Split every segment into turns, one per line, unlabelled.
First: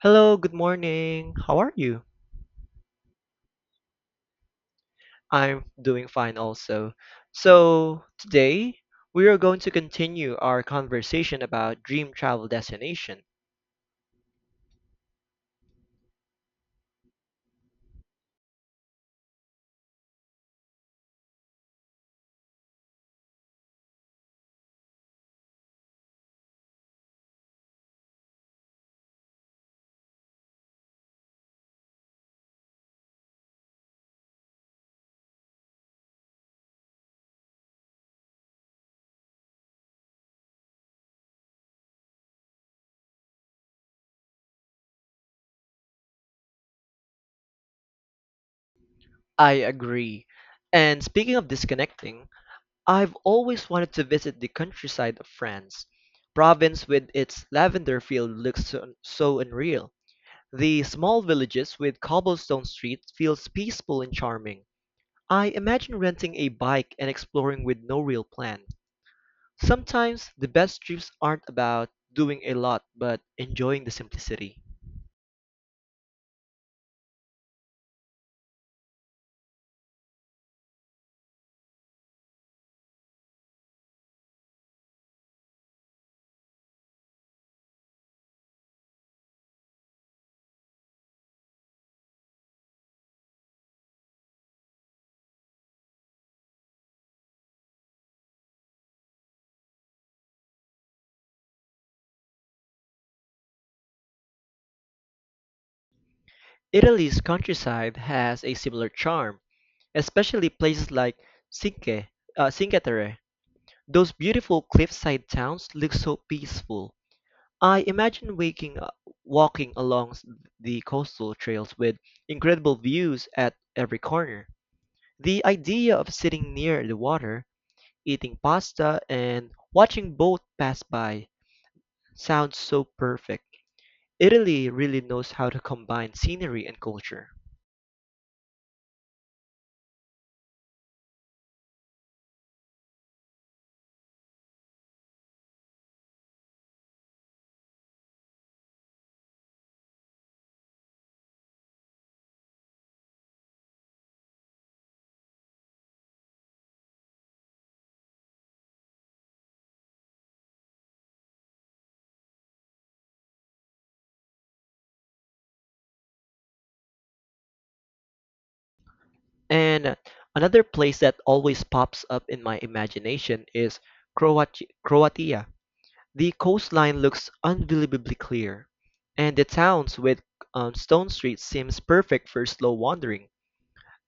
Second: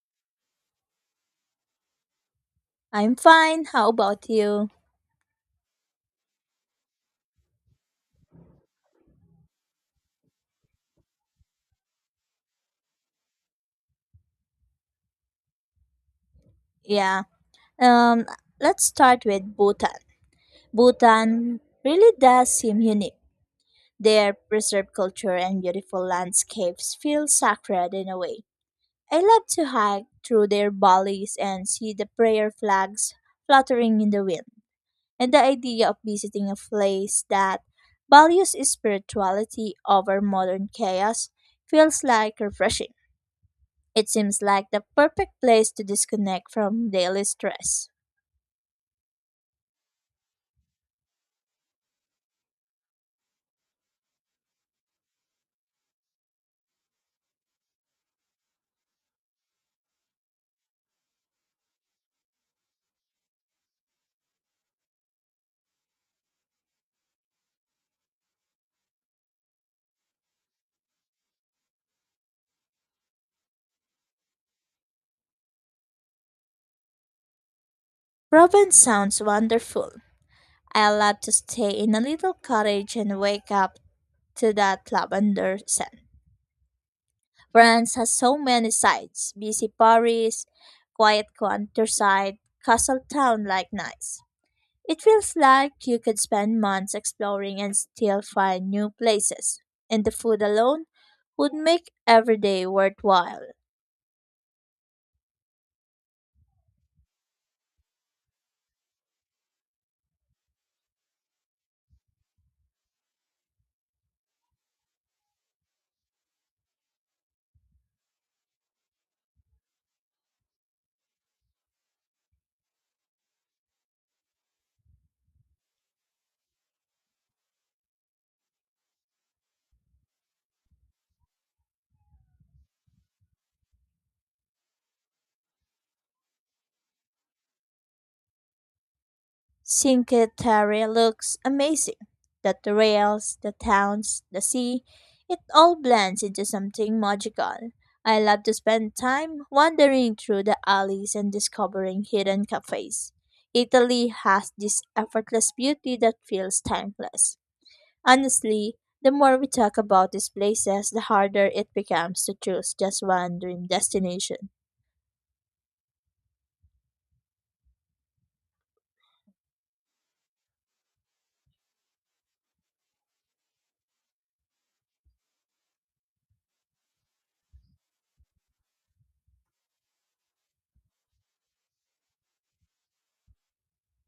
Hello, good morning. How are you?
I'm fine. How about you?
I'm doing fine also. So, today we are going to continue our conversation about dream travel destination.
Yeah. Um let's start with Bhutan. Bhutan really does seem unique. Their preserved culture and beautiful landscapes feel sacred in a way. I love to hike through their valleys and see the prayer flags fluttering in the wind. And the idea of visiting a place that values spirituality over modern chaos feels like refreshing. It seems like the perfect place to disconnect from daily stress.
I agree. And speaking of disconnecting, I've always wanted to visit the countryside of France. Provence, with its lavender field looks so unreal. The small villages with cobblestone streets feels peaceful and charming. I imagine renting a bike and exploring with no real plan. Sometimes the best trips aren't about doing a lot but enjoying the simplicity.
Robin sounds wonderful. I love to stay in a little cottage and wake up to that lavender scent. France has so many sights: busy Paris, quiet countryside, castle town like Nice. It feels like you could spend months exploring and still find new places, and the food alone would make every day worthwhile.
Italy's countryside has a similar charm, especially places like Cinque, Cinque Terre. Those beautiful cliffside towns look so peaceful. I imagine walking along the coastal trails with incredible views at every corner. The idea of sitting near the water, eating pasta, and watching boats pass by sounds so perfect. Italy really knows how to combine scenery and culture.
Cinque looks amazing. The trails, the towns, the sea, it all blends into something magical. I love to spend time wandering through the alleys and discovering hidden cafes. Italy has this effortless beauty that feels timeless. Honestly, the more we talk about these places, the harder it becomes to choose just one dream destination.
And another place that always pops up in my imagination is Croatia. The coastline looks unbelievably clear, and the towns with stone streets seems perfect for slow wandering.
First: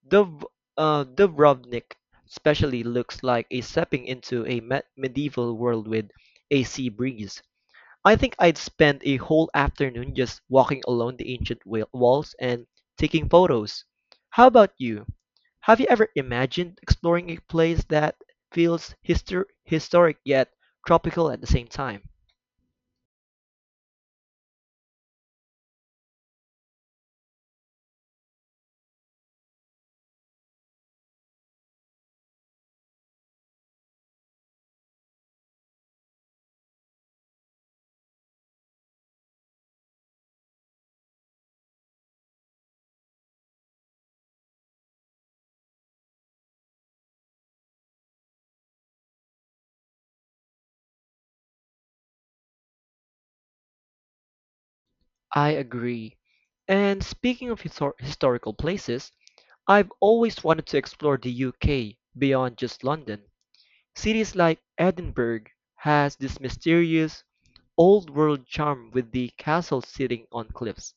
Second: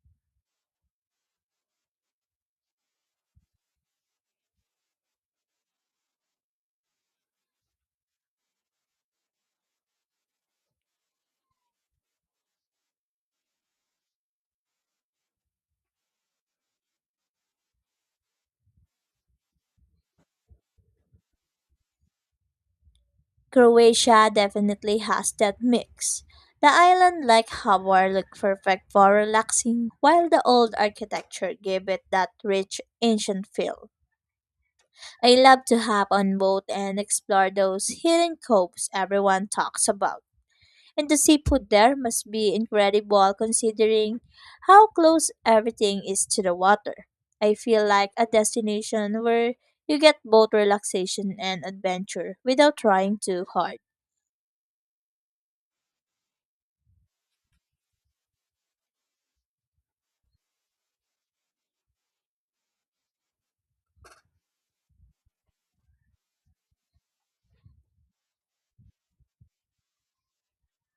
Dub- Dubrovnik especially looks like a stepping into a medieval world with a sea breeze. I think I'd spend a whole afternoon just walking along the ancient walls and taking photos. How about you? Have you ever imagined exploring a place that feels historic yet tropical at the same time?
Croatia definitely has that mix. The island like Hvar look perfect for relaxing while the old architecture give it that rich ancient feel. I love to hop on boat and explore those hidden coves everyone talks about. And the seafood there must be incredible considering how close everything is to the water. I feel like a destination where you get both relaxation and adventure without trying too hard.
I agree. And speaking of historical places, I've always wanted to explore the UK beyond just London. Cities like Edinburgh has this mysterious old world charm with the castle sitting on cliffs.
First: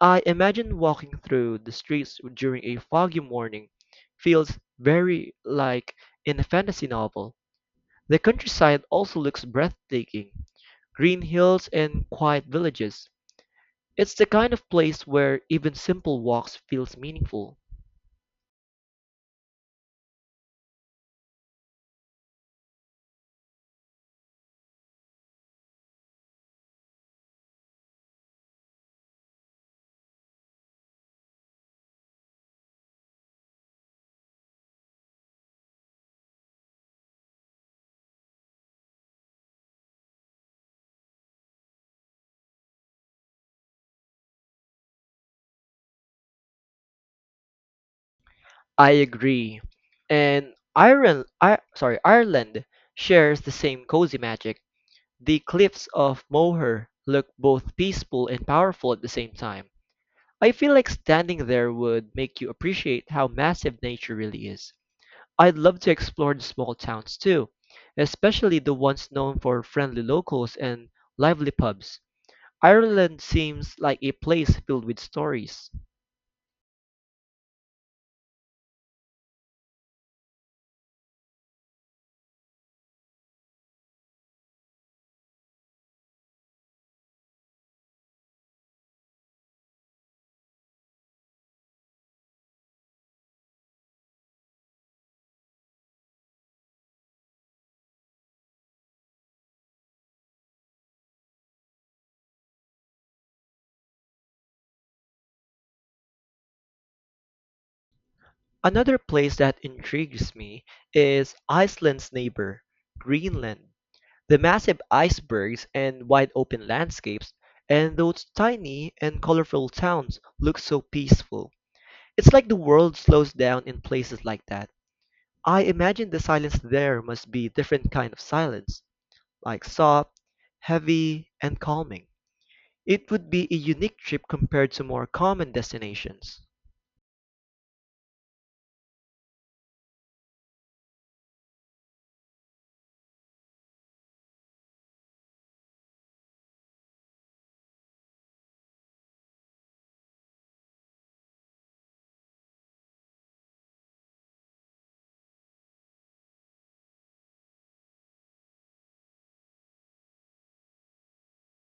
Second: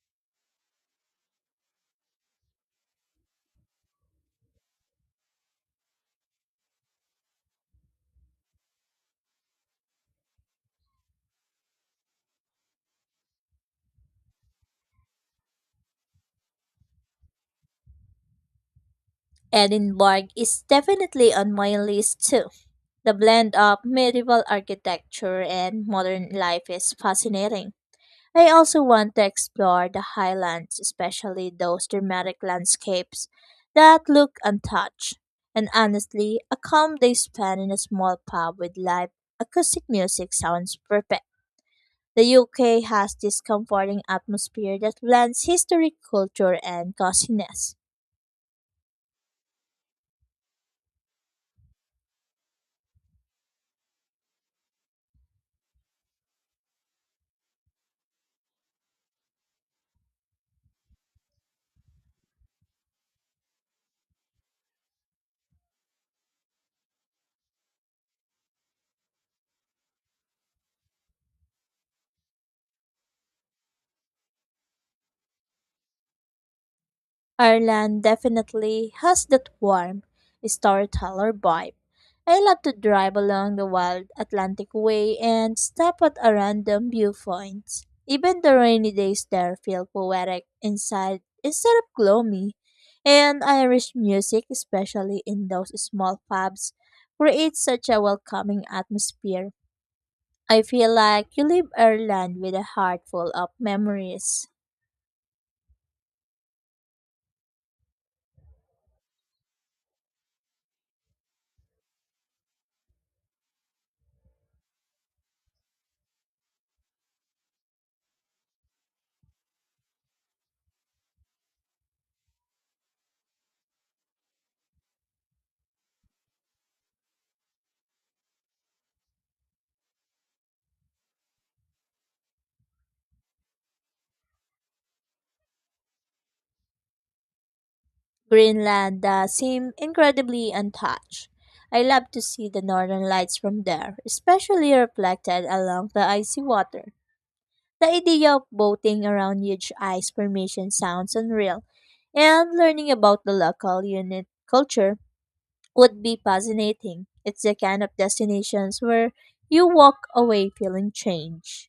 I imagine walking through the streets during a foggy morning feels very like in a fantasy novel. The countryside also looks breathtaking, green hills and quiet villages. It's the kind of place where even simple walks feels meaningful.
Edinburgh is definitely on my list too. The blend of medieval architecture and modern life is fascinating. I also want to explore the highlands, especially those dramatic landscapes that look untouched. And honestly, a calm day spent in a small pub with live acoustic music sounds perfect. The UK has this comforting atmosphere that blends history, culture, and coziness.
I agree. And Ireland shares the same cozy magic. The cliffs of Moher look both peaceful and powerful at the same time. I feel like standing there would make you appreciate how massive nature really is. I'd love to explore the small towns too, especially the ones known for friendly locals and lively pubs. Ireland seems like a place filled with stories.
Ireland definitely has that warm storyteller vibe. I love to drive along the wild Atlantic Way and stop at a random viewpoint. Even the rainy days there feel poetic inside instead of gloomy. And Irish music, especially in those small pubs, creates such a welcoming atmosphere. I feel like you leave Ireland with a heart full of memories.
Another place that intrigues me is Iceland's neighbor, Greenland. The massive icebergs and wide open landscapes, and those tiny and colorful towns look so peaceful. It's like the world slows down in places like that. I imagine the silence there must be different kind of silence, like soft, heavy, and calming. It would be a unique trip compared to more common destinations.
Greenland seem incredibly untouched. I love to see the northern lights from there, especially reflected along the icy water. The idea of boating around huge ice formation sounds unreal, and learning about the local unit culture would be fascinating. It's the kind of destinations where you walk away feeling changed.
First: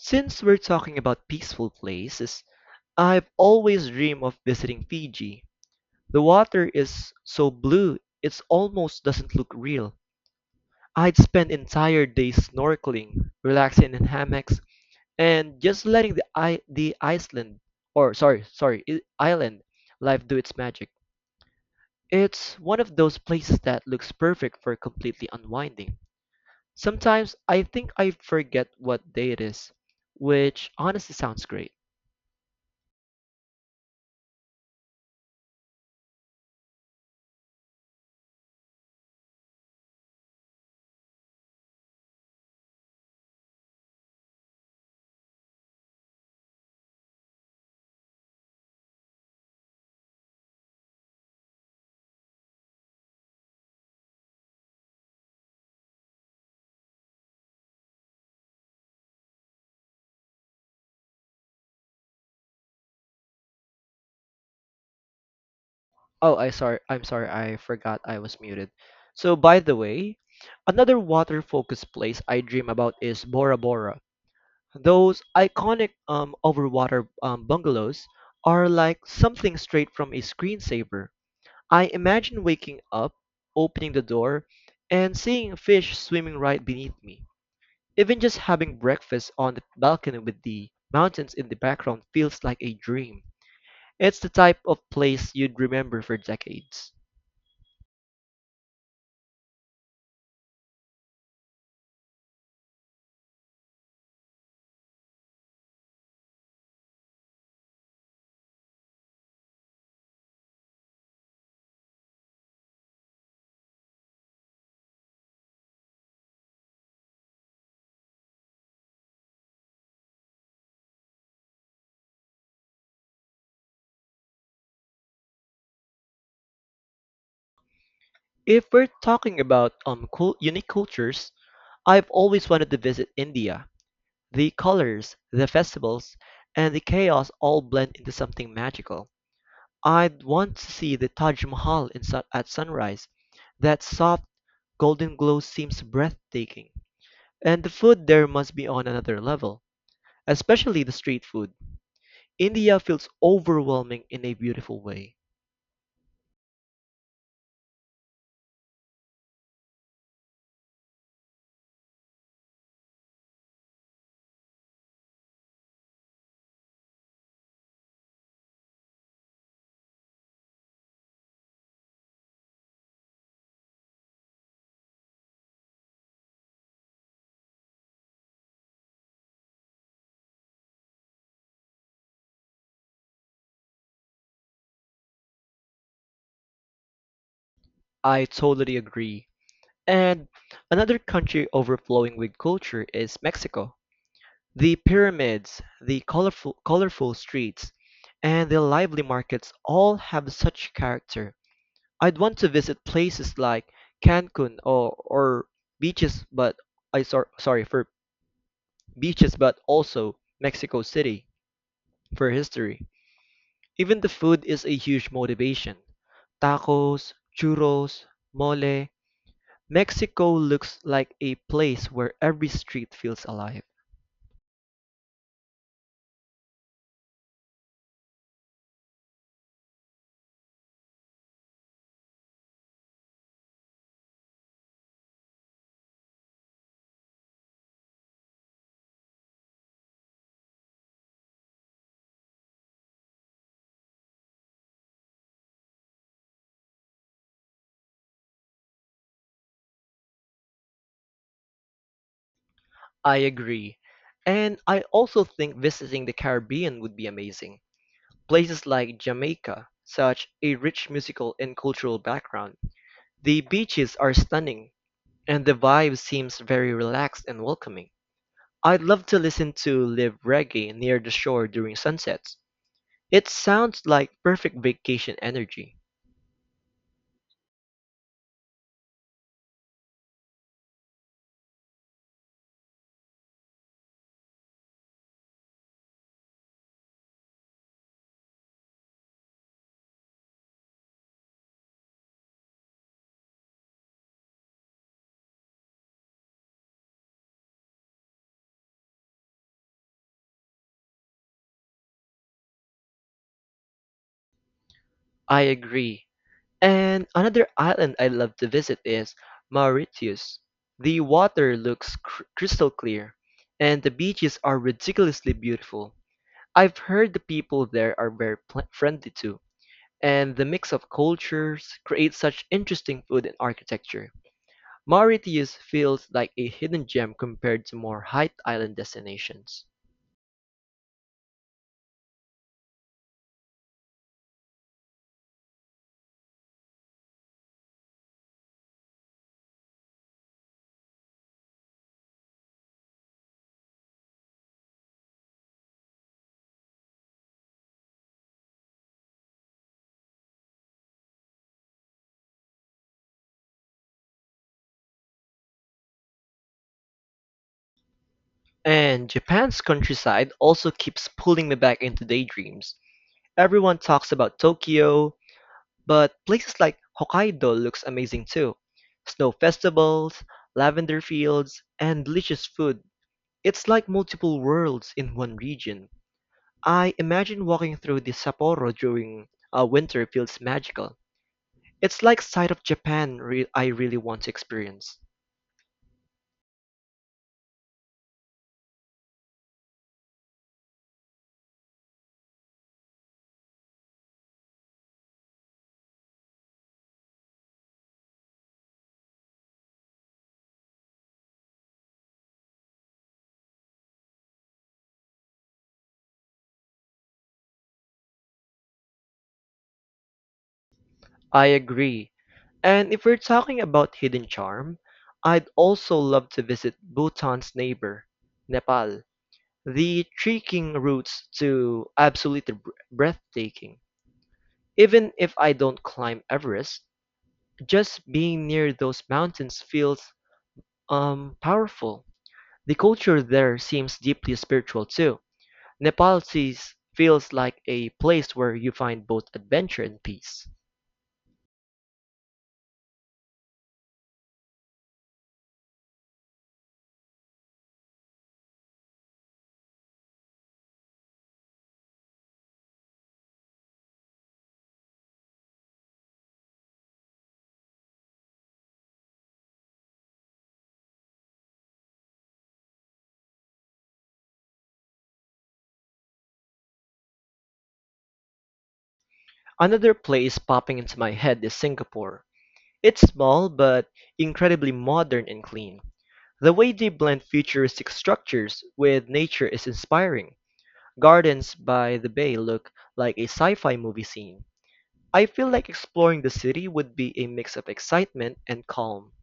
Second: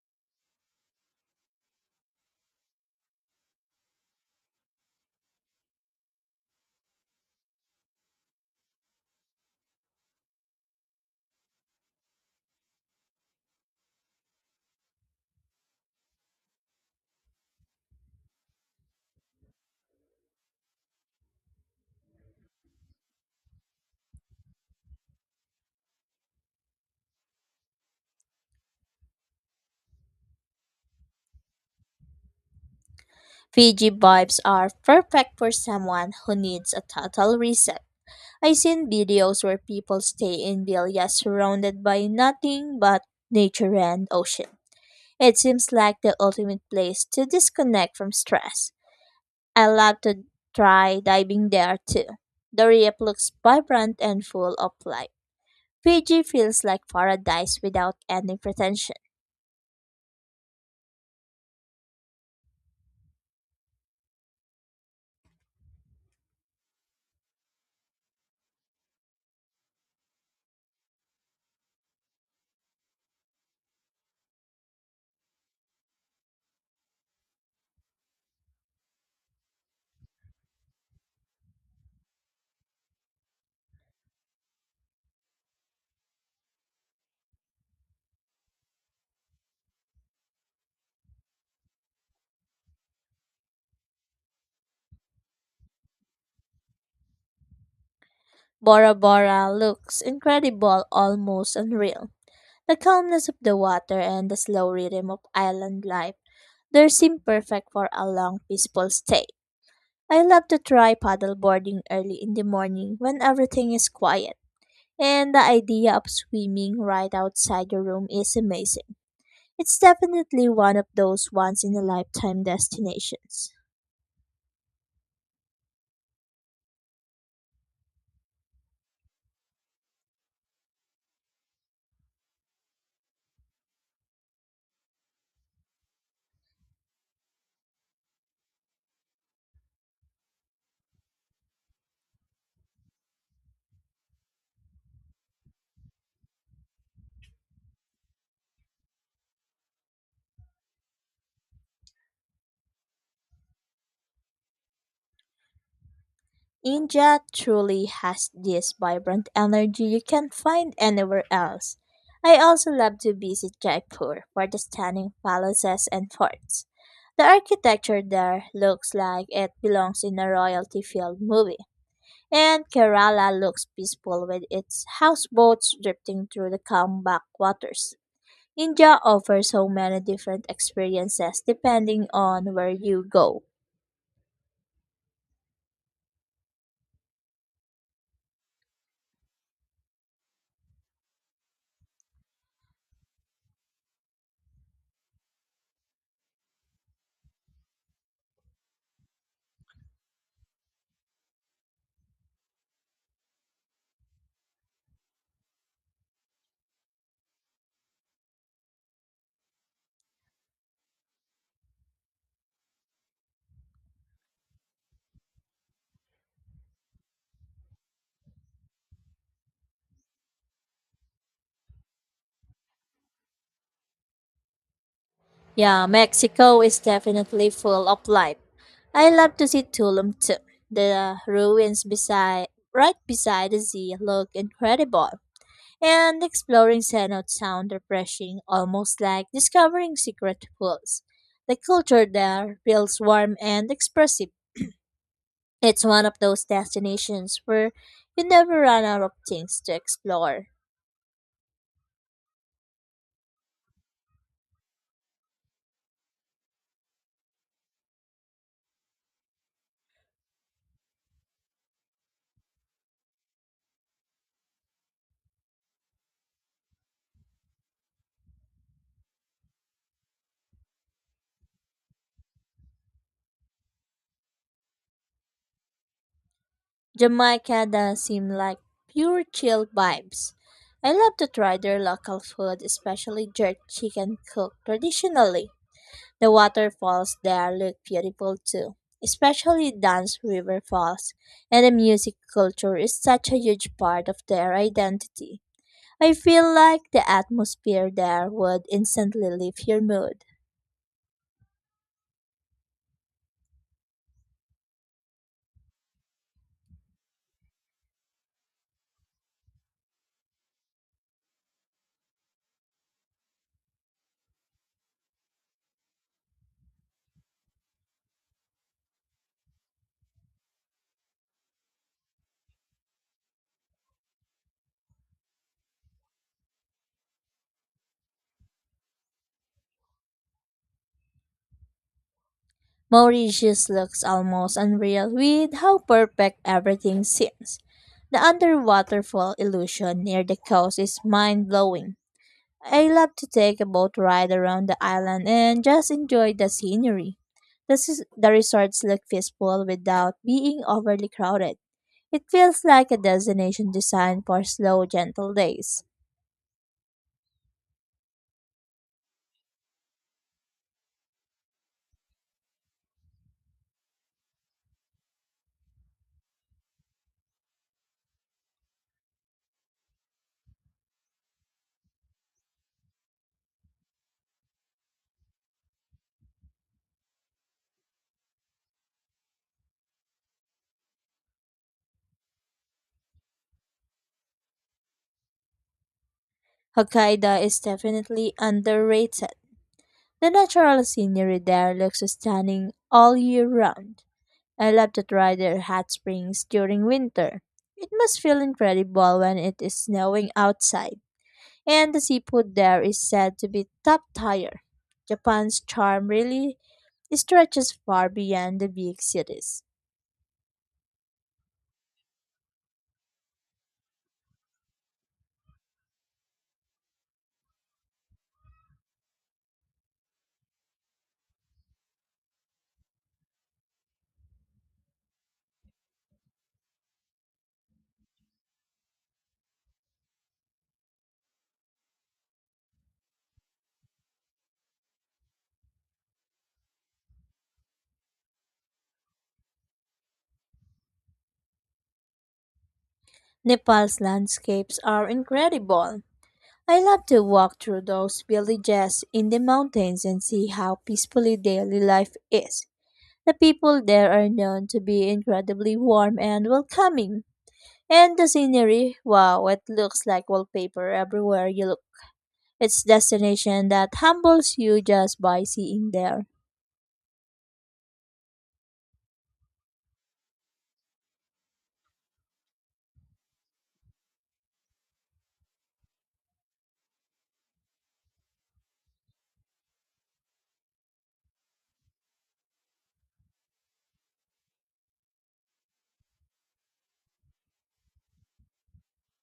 Since we're talking about peaceful places, I've always dreamed of visiting Fiji. The water is so blue, it almost doesn't look real. I'd spend entire days snorkeling, relaxing in hammocks, and just letting the I the Iceland or sorry, sorry, I- island life do its magic. It's one of those places that looks perfect for completely unwinding. Sometimes I think I forget what day it is, which honestly sounds great.
Fiji vibes are perfect for someone who needs a total reset. I seen videos where people stay in villas surrounded by nothing but nature and ocean. It seems like the ultimate place to disconnect from stress. I love to try diving there too. The reef looks vibrant and full of life. Fiji feels like paradise without any pretension.
I'm sorry. I forgot I was muted. So, by the way, another water-focused place I dream about is Bora Bora. Those iconic overwater bungalows are like something straight from a screensaver. I imagine waking up, opening the door, and seeing fish swimming right beneath me. Even just having breakfast on the balcony with the mountains in the background feels like a dream. It's the type of place you'd remember for decades.
Bora Bora looks incredible, almost unreal. The calmness of the water and the slow rhythm of island life, they seem perfect for a long, peaceful stay. I love to try paddleboarding early in the morning when everything is quiet, and the idea of swimming right outside your room is amazing. It's definitely one of those once in a lifetime destinations.
If we're talking about cool, unique cultures, I've always wanted to visit India. The colors, the festivals, and the chaos all blend into something magical. I'd want to see the Taj Mahal at sunrise. That soft golden glow seems breathtaking. And the food there must be on another level, especially the street food. India feels overwhelming in a beautiful way.
India truly has this vibrant energy you can't find anywhere else. I also love to visit Jaipur for the stunning palaces and forts. The architecture there looks like it belongs in a royalty filled movie. And Kerala looks peaceful with its houseboats drifting through the calm backwaters. India offers so many different experiences depending on where you go.
I totally agree. And another country overflowing with culture is Mexico. The pyramids, the colorful streets, and the lively markets all have such character. I'd want to visit places like Cancun or beaches, but I sor sorry for beaches but also Mexico City for history. Even the food is a huge motivation. Tacos, churros, mole. Mexico looks like a place where every street feels alive.
Yeah, Mexico is definitely full of life. I love to see Tulum too. The ruins beside right beside the sea look incredible. And exploring cenotes sound refreshing, almost like discovering secret pools. The culture there feels warm and expressive. It's one of those destinations where you never run out of things to explore.
I agree. And I also think visiting the Caribbean would be amazing. Places like Jamaica, such a rich musical and cultural background. The beaches are stunning, and the vibe seems very relaxed and welcoming. I'd love to listen to live reggae near the shore during sunsets. It sounds like perfect vacation energy.
Jamaica does seem like pure chill vibes. I love to try their local food, especially jerk chicken cooked traditionally. The waterfalls there look beautiful too, especially Dance River Falls, and the music culture is such a huge part of their identity. I feel like the atmosphere there would instantly lift your mood.
I agree. And another island I love to visit is Mauritius. The water looks crystal clear, and the beaches are ridiculously beautiful. I've heard the people there are very friendly too, and the mix of cultures creates such interesting food and architecture. Mauritius feels like a hidden gem compared to more high island destinations.
Mauritius looks almost unreal with how perfect everything seems. The underwaterfall illusion near the coast is mind blowing. I love to take a boat ride around the island and just enjoy the scenery. The the resorts look peaceful without being overly crowded. It feels like a destination designed for slow, gentle days.
And Japan's countryside also keeps pulling me back into daydreams. Everyone talks about Tokyo, but places like Hokkaido looks amazing too. Snow festivals, lavender fields, and delicious food. It's like multiple worlds in one region. I imagine walking through the Sapporo during winter feels magical. It's like side of Japan I really want to experience.
Hokkaido is definitely underrated. The natural scenery there looks stunning all year round. I love to try their hot springs during winter. It must feel incredible when it is snowing outside, and the seafood there is said to be top tier. Japan's charm really stretches far beyond the big cities.
I agree. And if we're talking about hidden charm, I'd also love to visit Bhutan's neighbor, Nepal. The trekking routes to absolutely breathtaking. Even if I don't climb Everest, just being near those mountains feels powerful. The culture there seems deeply spiritual too. Nepal feels like a place where you find both adventure and peace.
Nepal's landscapes are incredible. I love to walk through those villages in the mountains and see how peacefully daily life is. The people there are known to be incredibly warm and welcoming. And the scenery, wow, it looks like wallpaper everywhere you look. It's destination that humbles you just by seeing there.
Another place popping into my head is Singapore. It's small but incredibly modern and clean. The way they blend futuristic structures with nature is inspiring. Gardens by the bay look like a sci-fi movie scene. I feel like exploring the city would be a mix of excitement and calm.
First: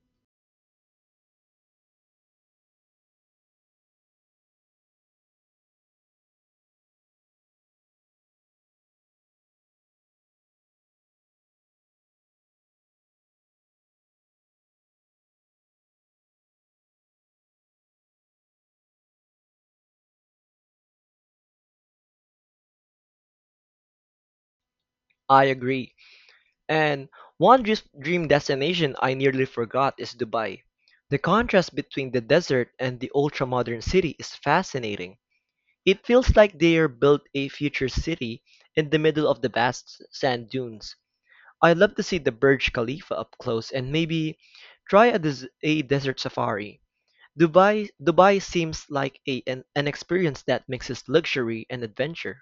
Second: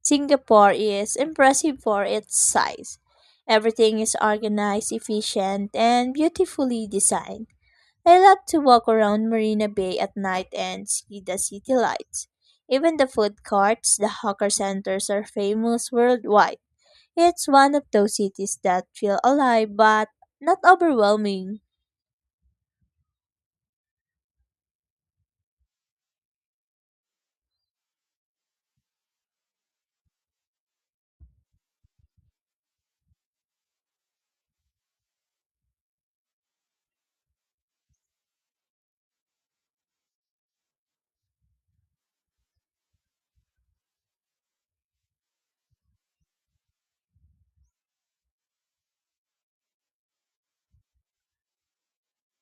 Singapore is impressive for its size. Everything is organized, efficient, and beautifully designed. I love to walk around Marina Bay at night and see the city lights. Even the food courts, the hawker centers are famous worldwide. It's one of those cities that feel alive but not overwhelming.
I agree. And one dream destination I nearly forgot is Dubai. The contrast between the desert and the ultra-modern city is fascinating. It feels like they are built a future city in the middle of the vast sand dunes. I'd love to see the Burj Khalifa up close and maybe try a desert safari. Dubai seems like an experience that mixes luxury and adventure.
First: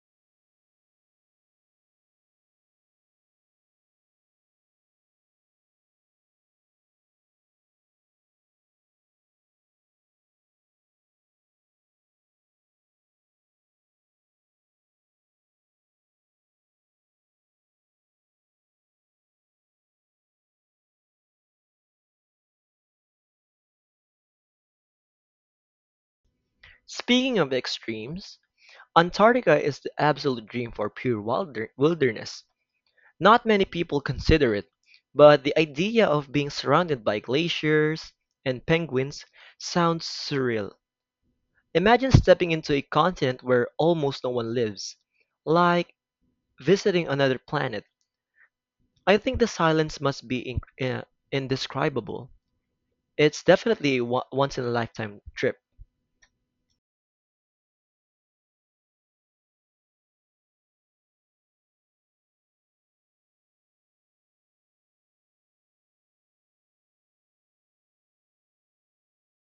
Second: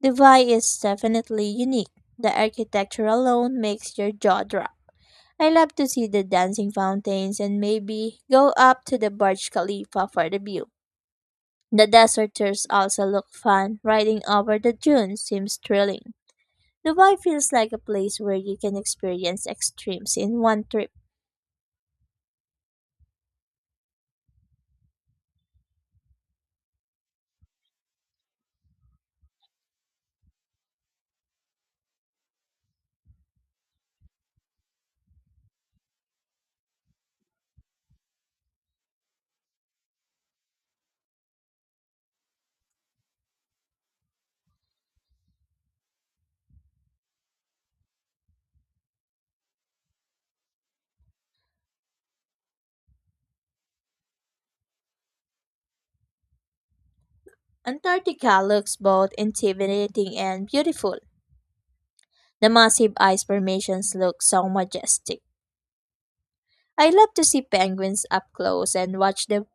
The Vy is definitely unique. The architecture alone makes your jaw drop. I love to see the dancing fountains and maybe go up to the Burj Khalifa for the view. The deserters also look fun. Riding over the dunes seems thrilling. Dubai feels like a place where you can experience extremes in one trip.
Speaking of extremes, Antarctica is the absolute dream for pure wilderness. Not many people consider it, but the idea of being surrounded by glaciers and penguins sounds surreal. Imagine stepping into a continent where almost no one lives, like visiting another planet. I think the silence must be indescribable. It's definitely a once in a lifetime trip.
Antarctica looks both intimidating and beautiful. The massive ice formations look so majestic. I love to see penguins up close and watch them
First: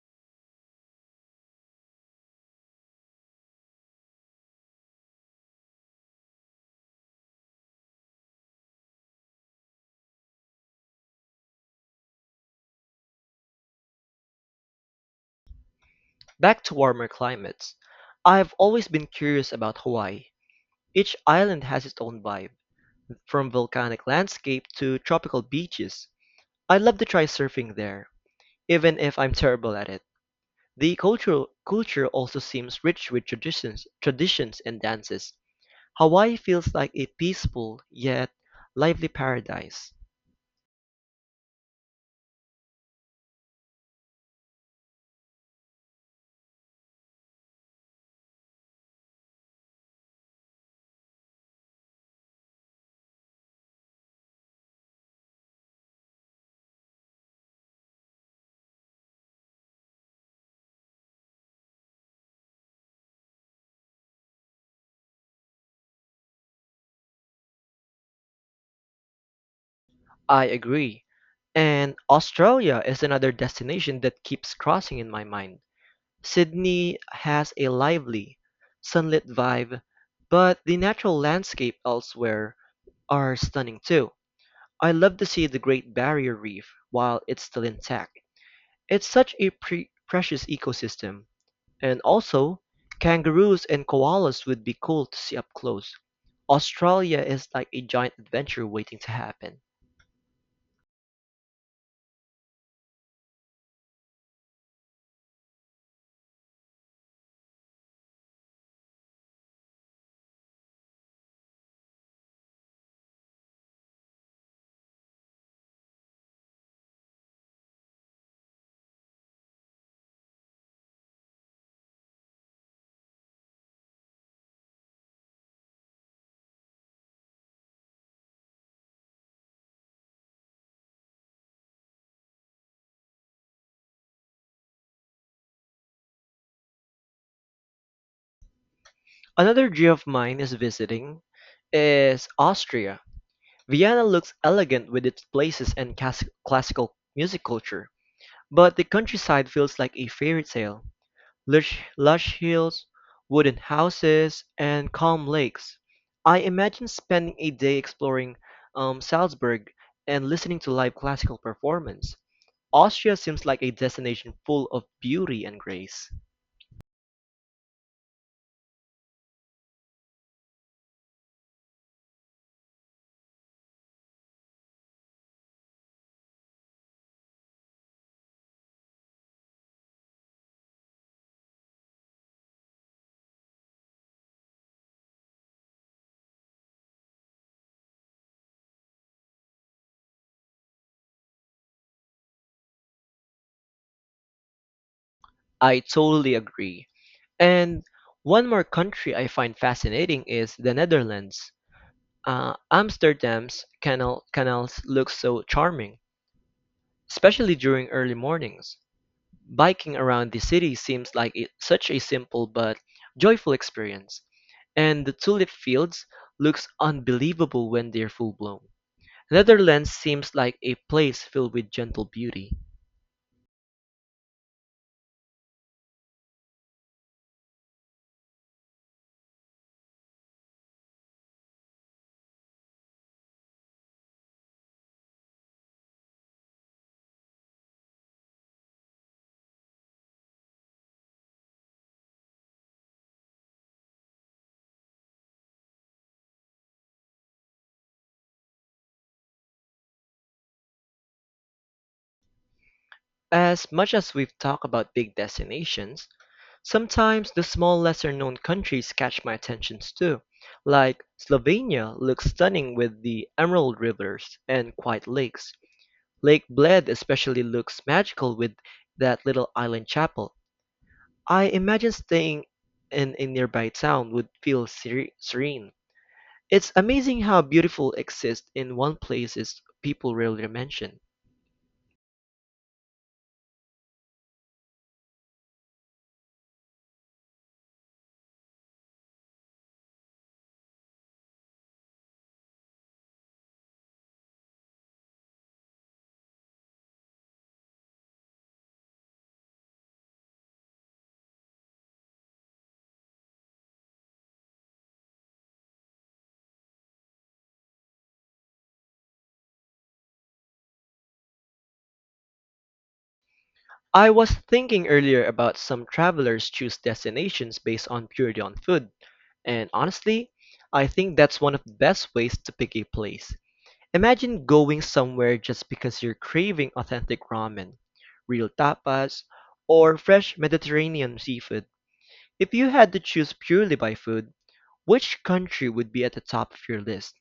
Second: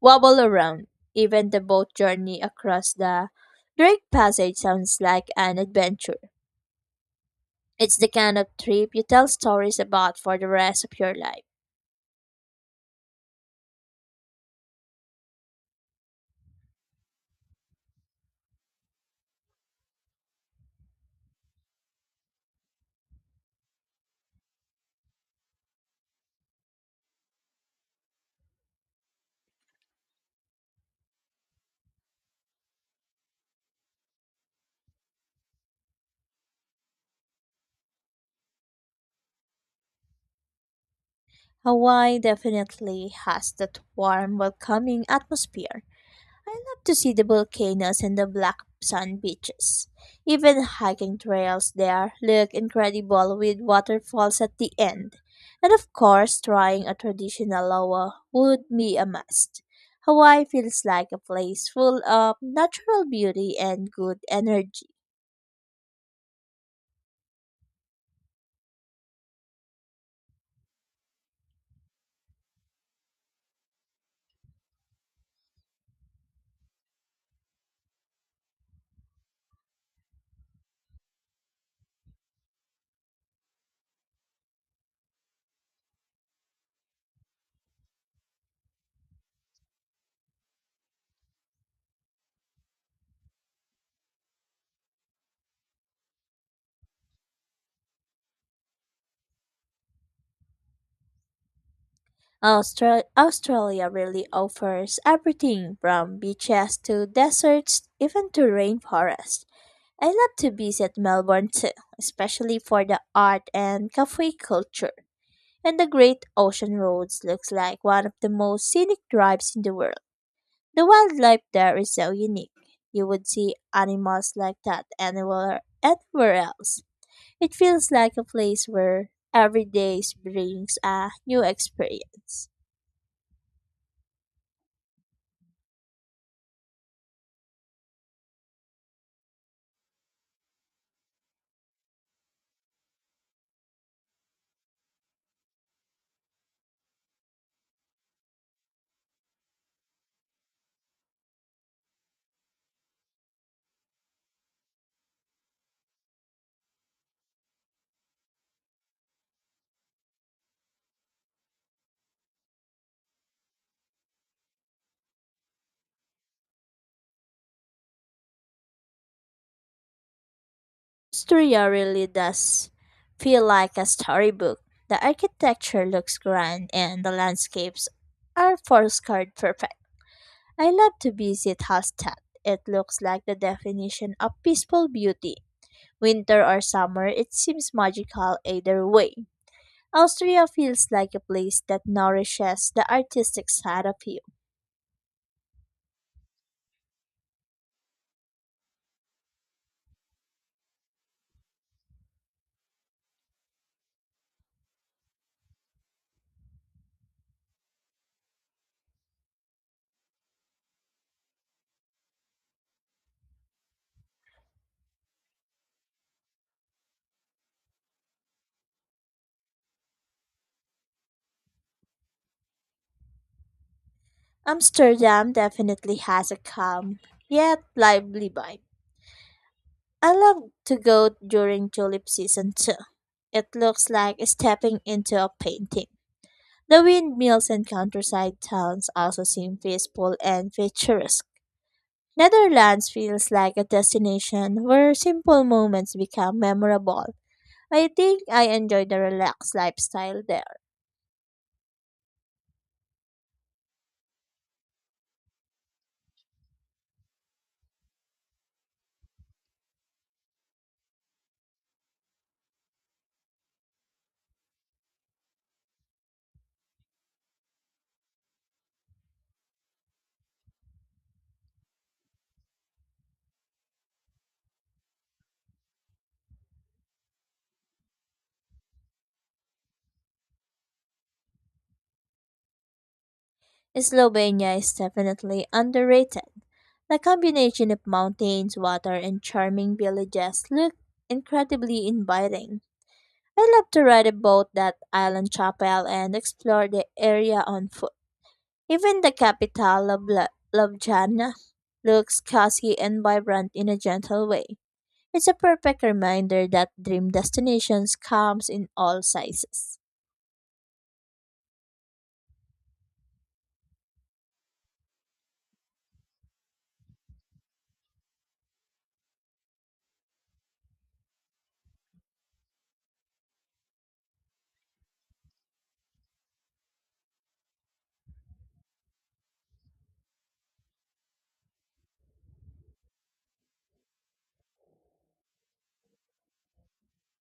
wobble around. Even the boat journey across the Drake Passage sounds like an adventure. It's the kind of trip you tell stories about for the rest of your life.
Back to warmer climates. I've always been curious about Hawaii. Each island has its own vibe from volcanic landscape to tropical beaches. I'd love to try surfing there, even if I'm terrible at it. The cultural culture also seems rich with traditions and dances. Hawaii feels like a peaceful yet lively paradise.
Hawaii definitely has that warm, welcoming atmosphere. I love to see the volcanoes and the black sand beaches. Even hiking trails there look incredible with waterfalls at the end. And of course, trying a traditional loa would be a must. Hawaii feels like a place full of natural beauty and good energy.
I agree. And Australia is another destination that keeps crossing in my mind. Sydney has a lively, sunlit vibe, but the natural landscape elsewhere are stunning too. I love to see the Great Barrier Reef while it's still intact. It's such a precious ecosystem. And also, kangaroos and koalas would be cool to see up close. Australia is like a giant adventure waiting to happen.
Australia really offers everything from beaches to deserts, even to rainforests. I love to visit Melbourne too, especially for the art and cafe culture. And the Great Ocean Roads looks like one of the most scenic drives in the world. The wildlife there is so unique. You would see animals like that anywhere, anywhere else. It feels like a place where every day brings a new experience.
Another dream of mine is visiting is Austria. Vienna looks elegant with its places and classical music culture, but the countryside feels like a fairy tale. Lush, lush hills, wooden houses, and calm lakes. I imagine spending a day exploring Salzburg and listening to live classical performance. Austria seems like a destination full of beauty and grace.
Asturia really does feel like a storybook. The architecture looks grand and the landscapes are postcard perfect. I love to visit Hallstatt. It looks like the definition of peaceful beauty. Winter or summer, it seems magical either way. Austria feels like a place that nourishes the artistic side of you.
I totally agree. And one more country I find fascinating is the Netherlands. Amsterdam's canals look so charming, especially during early mornings. Biking around the city seems like it, such a simple but joyful experience, and the tulip fields looks unbelievable when they're full blown. Netherlands seems like a place filled with gentle beauty.
Amsterdam definitely has a calm yet lively vibe. I love to go during tulip season too. It looks like stepping into a painting. The windmills and countryside towns also seem peaceful and picturesque. Netherlands feels like a destination where simple moments become memorable. I think I enjoy the relaxed lifestyle there.
As much as we've talked about big destinations, sometimes the small lesser known countries catch my attentions too. Like Slovenia looks stunning with the emerald rivers and quiet lakes. Lake Bled especially looks magical with that little island chapel. I imagine staying in a nearby town would feel serene. It's amazing how beautiful exists in one places people rarely mention.
Slovenia is definitely underrated. The combination of mountains, water, and charming villages look incredibly inviting. I love to ride a boat that island chapel and explore the area on foot. Even the capital of Ljubljana looks classy and vibrant in a gentle way. It's a perfect reminder that dream destinations comes in all sizes.
I was thinking earlier about some travelers choose destinations based on purely on food, and honestly, I think that's one of the best ways to pick a place. Imagine going somewhere just because you're craving authentic ramen, real tapas, or fresh Mediterranean seafood. If you had to choose purely by food, which country would be at the top of your list?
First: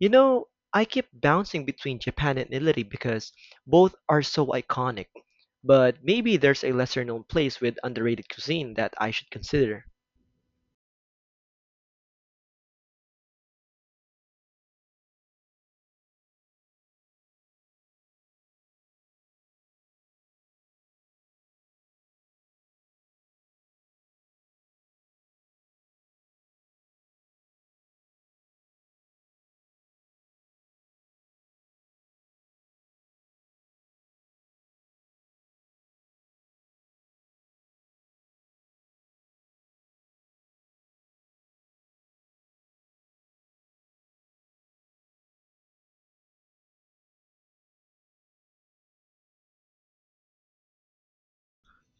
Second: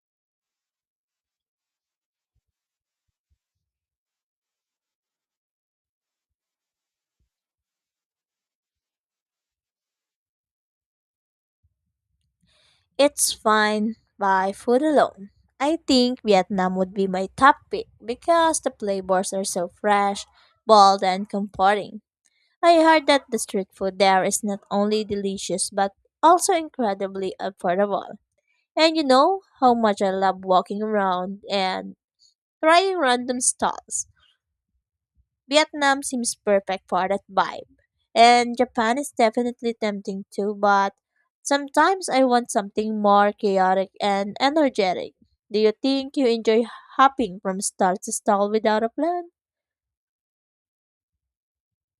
You know, I keep bouncing between Japan and Italy because both are so iconic. But maybe there's a lesser known place with underrated cuisine that I should consider.
It's fine by food alone. I think Vietnam would be my top pick because the flavors are so fresh, bold, and comforting. I heard that the street food there is not only delicious but also incredibly affordable. And you know how much I love walking around and trying random stalls. Vietnam seems perfect for that vibe. And Japan is definitely tempting too, but sometimes I want something more chaotic and energetic. Do you think you enjoy hopping from stall to stall without a plan?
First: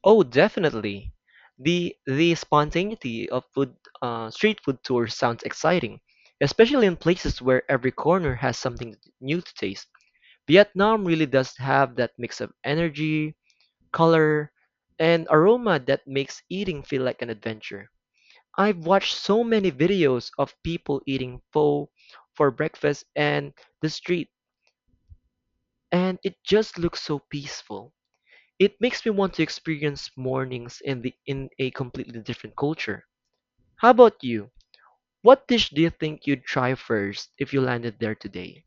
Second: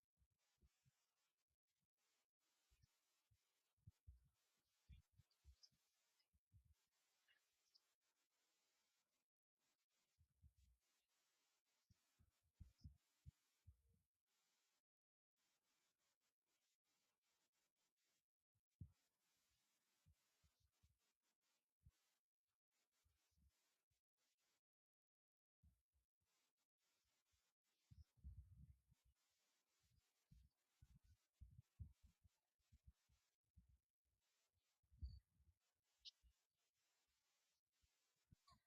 Oh, definitely. The spontaneity of food street food tours sounds exciting, especially in places where every corner has something new to taste. Vietnam really does have that mix of energy, color, and aroma that makes eating feel like an adventure. I've watched so many videos of people eating pho for breakfast and the street, and it just looks so peaceful. It makes me want to experience mornings in a completely different culture. How about you? What dish do you think you'd try first if you landed there today?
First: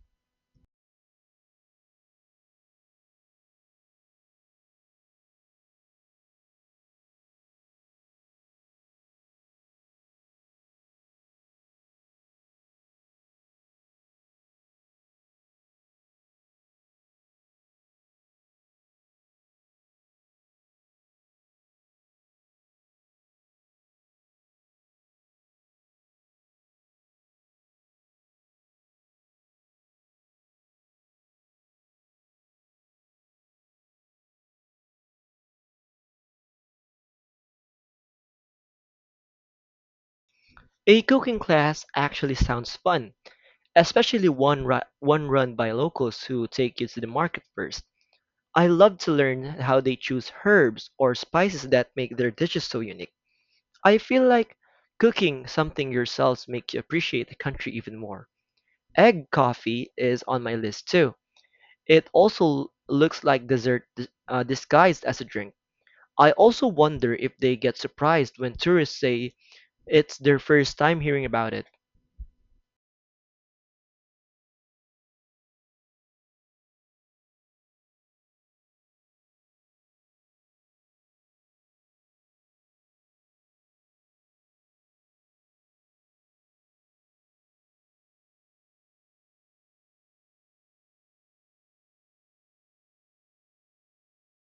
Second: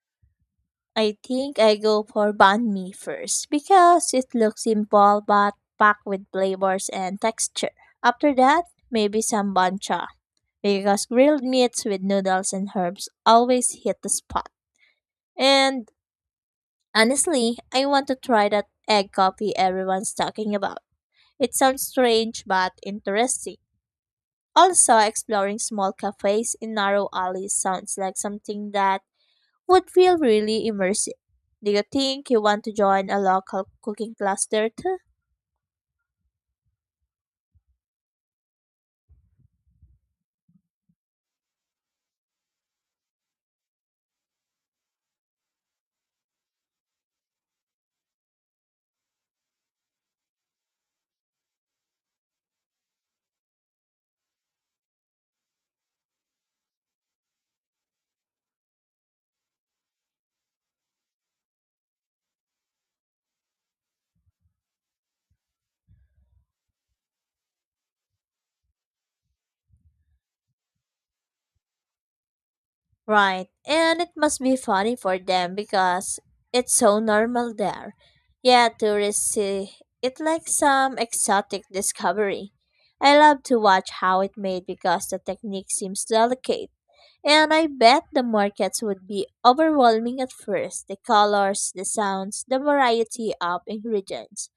I think I go for banh mi first because it looks simple but packed with flavors and texture. After that, maybe some bancha because grilled meats with noodles and herbs always hit the spot. And honestly, I want to try that egg coffee everyone's talking about. It sounds strange but interesting. Also, exploring small cafes in narrow alleys sounds like something that would feel really immersive. Do you think you want to join a local cooking cluster too?
A cooking class actually sounds fun, especially one run by locals who take you to the market first. I love to learn how they choose herbs or spices that make their dishes so unique. I feel like cooking something yourselves makes you appreciate the country even more. Egg coffee is on my list too. It also looks like disguised as a drink. I also wonder if they get surprised when tourists say it's their first time hearing about it.
Right, and it must be funny for them because it's so normal there. Yeah, tourists see it like some exotic discovery. I love to watch how it made because the technique seems delicate. And I bet the markets would be overwhelming at first the colors, the sounds, the variety of ingredients.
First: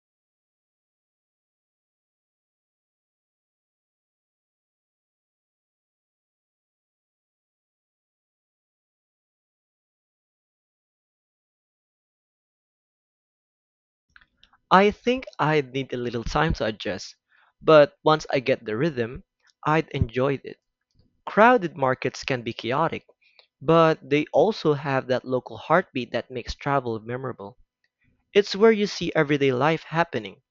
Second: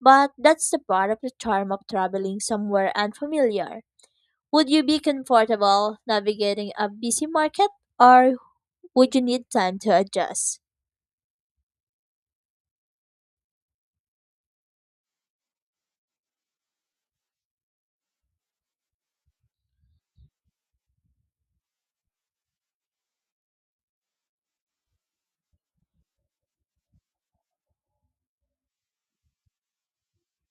But that's the part of the charm of traveling somewhere unfamiliar. Would you be comfortable navigating a busy market or would you need time to adjust?
I think I'd need a little time to adjust, but once I get the rhythm, I'd enjoy it. Crowded markets can be chaotic, but they also have that local heartbeat that makes travel memorable. It's where you see everyday life happening,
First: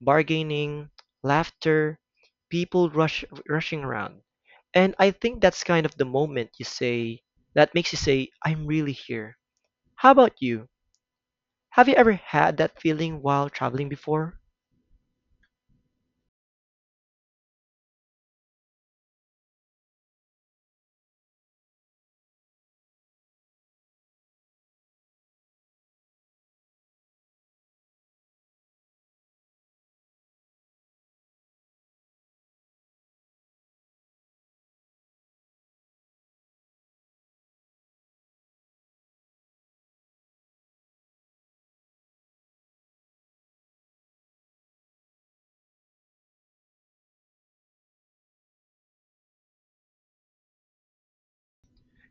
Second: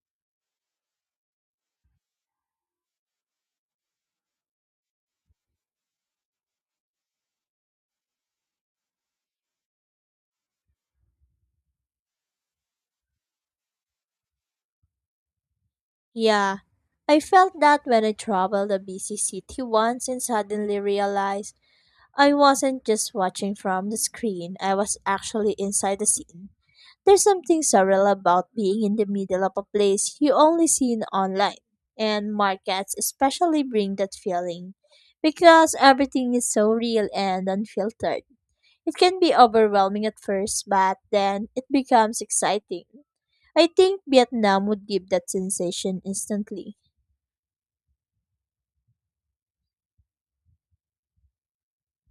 bargaining, laughter, rushing around. And I think that's kind of the moment you say, that makes you say, I'm really here. How about you? Have you ever had that feeling while traveling before?
Yeah, I felt that when I traveled a busy city once and suddenly realized I wasn't just watching from the screen, I was actually inside the scene. There's something surreal about being in the middle of a place you only see in online, and markets especially bring that feeling because everything is so real and unfiltered. It can be overwhelming at first, but then it becomes exciting. I think Vietnam would give that sensation instantly.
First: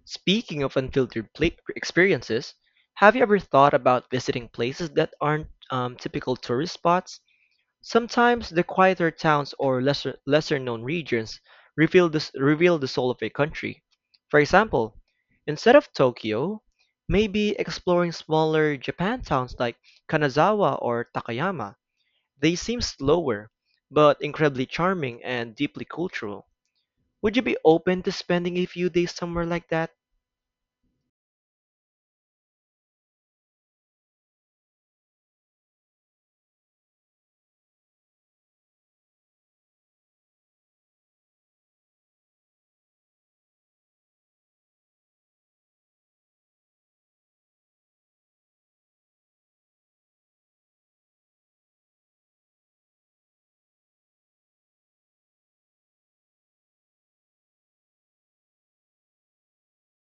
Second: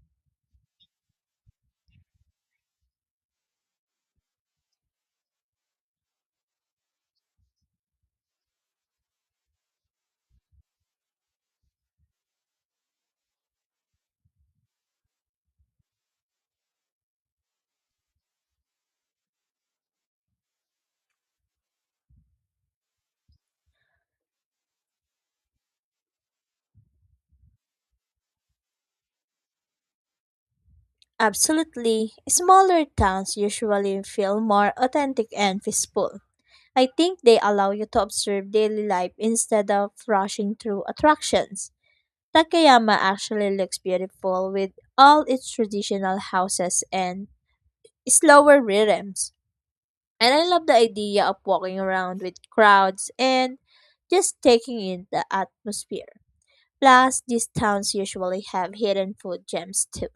Speaking of unfiltered pla experiences, have you ever thought about visiting places that aren't typical tourist spots? Sometimes the quieter towns or lesser-known regions reveal reveal the soul of a country. For example, instead of Tokyo, maybe exploring smaller Japan towns like Kanazawa or Takayama. They seem slower, but incredibly charming and deeply cultural. Would you be open to spending a few days somewhere like that?
Absolutely, smaller towns usually feel more authentic and peaceful. I think they allow you to observe daily life instead of rushing through attractions. Takayama actually looks beautiful with all its traditional houses and slower rhythms. And I love the idea of walking around with crowds and just taking in the atmosphere. Plus, these towns usually have hidden food gems too.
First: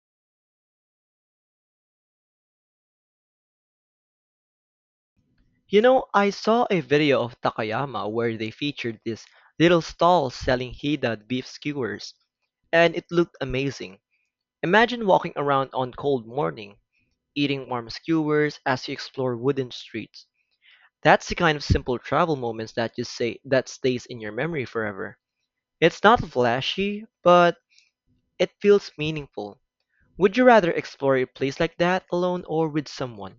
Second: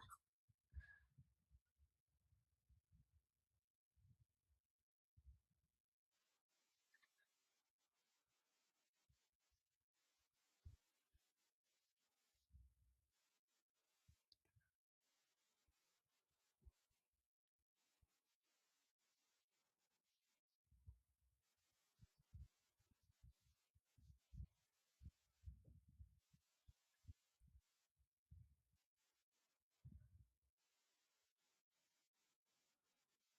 You know, I saw a video of Takayama where they featured this little stall selling Hida beef skewers, and it looked amazing. Imagine walking around on cold morning, eating warm skewers as you explore wooden streets. That's the kind of simple travel moments that just say that stays in your memory forever. It's not flashy, but it feels meaningful. Would you rather explore a place like that alone or with someone?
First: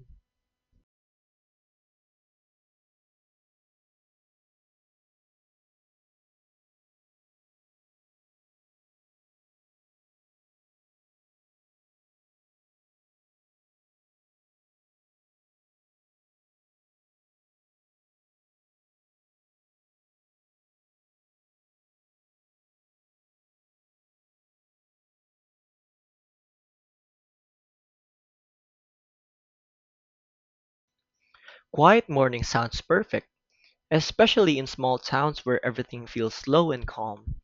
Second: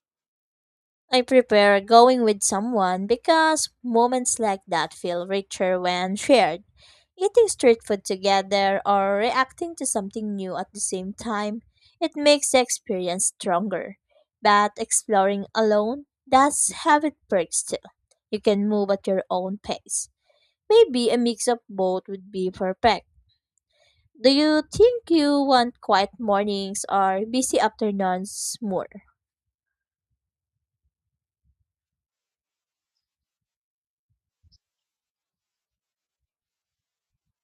I prefer going with someone because moments like that feel richer when shared. Eating street food together or reacting to something new at the same time, it makes the experience stronger. But exploring alone does have its perks too. You can move at your own pace. Maybe a mix of both would be perfect. Do you think you want quiet mornings or busy afternoons more?
Quiet morning sounds perfect, especially in small towns where everything feels slow and calm.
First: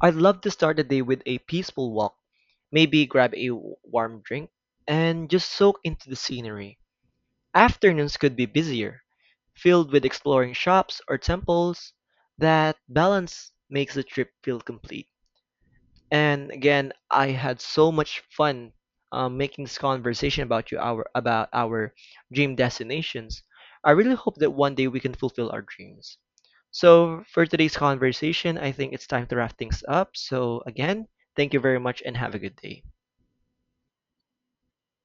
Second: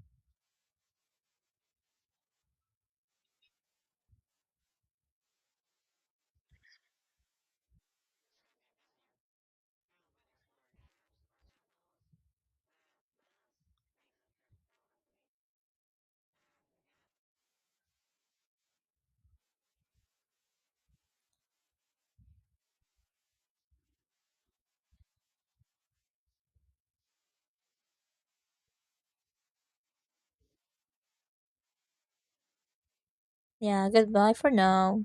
I'd love to start the day with a peaceful walk, maybe grab a warm drink, and just soak into the scenery. Afternoons could be busier, filled with exploring shops or temples. That balance makes the trip feel complete. And again, I had so much fun making this conversation about our dream destinations. I really hope that one day we can fulfill our dreams. So for today's conversation, I think it's time to wrap things up. So again, thank you very much and have a good day.
Yeah, goodbye for now.